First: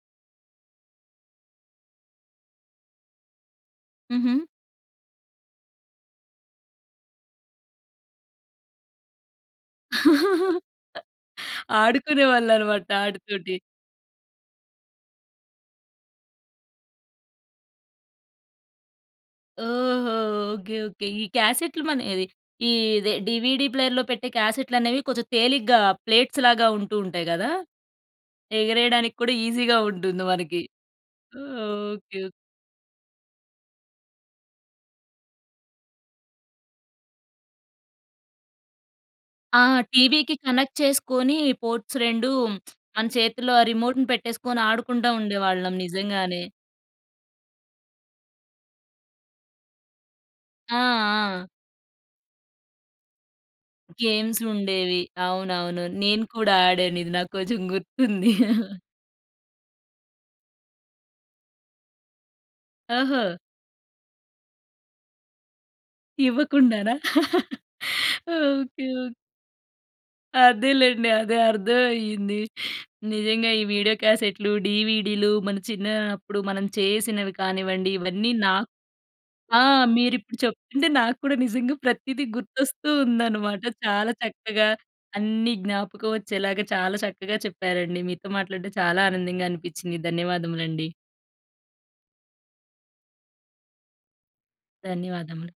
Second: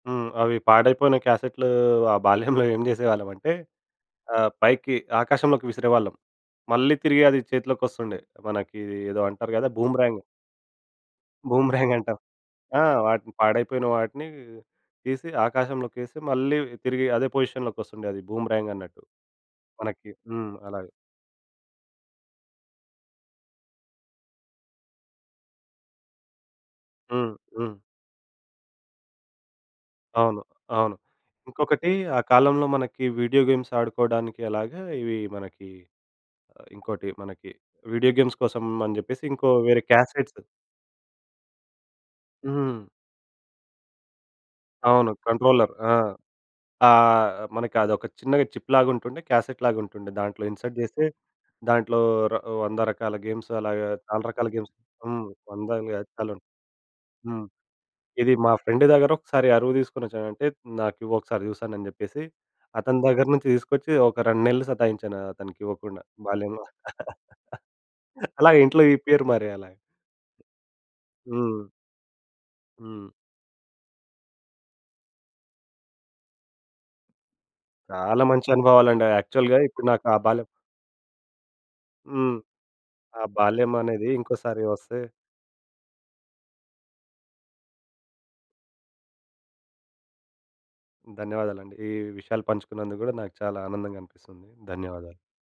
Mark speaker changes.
Speaker 1: హ్మ్. అవి పాడైపోయిన క్యాసెట్‌లూ ఆ బాల్యంలో ఏం జేసేవాళ్ళమంటే
Speaker 2: హుహు.
Speaker 1: ఆహ్, పైకి ఆకాశంలోకి విసిరేవాళ్ళం. మళ్ళీ తిరిగి అది చేతిలోకొస్తుండే. మనకి ఏదో అంటారు గదా! బూమ్‌రాంగ్... బూమ్‌రాంగంటాం. ఆ!
Speaker 2: ఆడుకునేవాళ్ళనమాట
Speaker 1: వాటిని
Speaker 2: ఆటితోటి.
Speaker 1: పాడైపోయిన వాటిని తీసి, ఆకాశంలోకేసి, మళ్ళీ తిరిగి అదే పొజిషన్‌లోకొస్తుండే. అది బూమ్‌రాంగన్నట్టు మనకి.
Speaker 2: ఓహో!
Speaker 1: హ్మ్.
Speaker 2: ఓకే.
Speaker 1: అలాగ.
Speaker 2: ఓకే. ఈ క్యాసెట్‌లు మన ఇదే ఈదే డీవీడీ ప్లేయర్‌లో పెట్టే క్యాసెట్‌లనేవి కొంచెం తేలిగ్గా ప్లేట్స్‌లాగా ఉంటూ ఉంటాయి
Speaker 1: హ్మ్.
Speaker 2: గదా!
Speaker 1: హ్మ్.
Speaker 2: ఎగరేయడానికి కూడా ఈజీ‌గా ఉంటుంది
Speaker 1: అవును.
Speaker 2: మనకి.
Speaker 1: అవును. ఇంకొకటి
Speaker 2: ఓకే.
Speaker 1: ఆ
Speaker 2: ఓకే.
Speaker 1: కాలంలో మనకి వీడియో గేమ్స్ ఆడుకోడానికి ఎలాగా, ఇవి మనకి. ఇంకోటి మనకి వీడియో గేమ్స్ కోసం అని చెప్పేసి, ఇంకో
Speaker 2: ఆ!
Speaker 1: వేరే
Speaker 2: టీవీ‌కి
Speaker 1: క్యాసెట్స్
Speaker 2: కనెక్ట్ చేసుకొని పోర్ట్స్ 2 హ్మ్,
Speaker 1: హ్మ్.
Speaker 2: మన చేతుల్లో ఆ రిమోట్‌ని పెట్టేసుకొని, ఆడుకుంటా
Speaker 1: అవును కంట్రోలర్.
Speaker 2: ఉండేవాళ్ళం
Speaker 1: ఆ!
Speaker 2: నిజంగానే.
Speaker 1: ఆహ్, మనకి అదొక చిన్నగా చిప్‌లాగా ఉంటుండే, క్యాసెట్‌లాగా ఉంటుండే, దాంట్లో
Speaker 2: ఆ!
Speaker 1: ఇన్సర్ట్ జేస్తే,
Speaker 2: ఆ!
Speaker 1: దాంట్లో ర వంద రకాల గేమ్స్ అలాగా, చాలా రకాల గేమ్స్
Speaker 2: గేమ్సుండేవి.
Speaker 1: హ్మ్.
Speaker 2: అవునవును.
Speaker 1: వందలు కాదు
Speaker 2: నేను
Speaker 1: చాలా ఉం
Speaker 2: కూడా ఆడాను. ఇది నాకు
Speaker 1: హ్మ్.
Speaker 2: కొంచెం
Speaker 1: ఇది
Speaker 2: గుర్తుంది.
Speaker 1: మా ఫ్రెండ్ దగ్గర ఒకసారి అరువు దీసుకొనొచ్చాను. అంటే నాకు ఇవ్వు. ఒకసారి జూస్తాను అని జెప్పేసి, అతని
Speaker 2: ఓహో!
Speaker 1: దగ్గర నుంచి తీసుకొచ్చి, ఒక 2 నెలలు సతాయించాను అతనికి ఇవ్వకుండా బాల్యంలో.
Speaker 2: ఇవ్వకుండానా?
Speaker 1: అలాగ ఇంట్లో
Speaker 2: ఓకే. ఓకే.
Speaker 1: ఇప్పియరు. మరేలా?
Speaker 2: అదేలెండి. అదే
Speaker 1: హ్మ్.
Speaker 2: అర్థవయ్యింది.
Speaker 1: హ్మ్.
Speaker 2: నిజంగా ఈ వీడియో క్యాసెట్‌లు, డీవీడీలు మన చిన్నా అప్పుడు మనం చేసినవి కానివ్వండి,
Speaker 1: చాలా
Speaker 2: ఇవన్నీ
Speaker 1: మంచి
Speaker 2: నాక్
Speaker 1: అనుభవాలండి. ఆహ్, యాక్చువల్‌గా
Speaker 2: ఆ!
Speaker 1: ఇప్పుడు నాకు ఆ
Speaker 2: మీరిప్పుడు
Speaker 1: బాల్యం
Speaker 2: చెప్తుంటే నాకు కూడా నిజంగా ప్రతీదీ
Speaker 1: హ్మ్.
Speaker 2: గుర్తొస్తూ
Speaker 1: ఆ
Speaker 2: ఉందనమాట.
Speaker 1: బాల్యమనేది
Speaker 2: చాలా
Speaker 1: ఇంకోసారి
Speaker 2: చక్కగా,
Speaker 1: వస్తే
Speaker 2: అన్ని జ్ఞాపకం వచ్చేలాగా, చాలా చక్కగా చెప్పారండి. మీతో మాట్లాడడం చాలా ఆనందంగా అనిపిచ్చిందండి. ధన్యవాదములండి.
Speaker 1: ధన్యవాదాలండి. ఈ విషయాలు పంచుకున్నందుకు గూడా నాకు చాలా ఆనందంగనిపిస్తుంది. ధన్యవాదాలు.
Speaker 2: ధన్యవాదములు.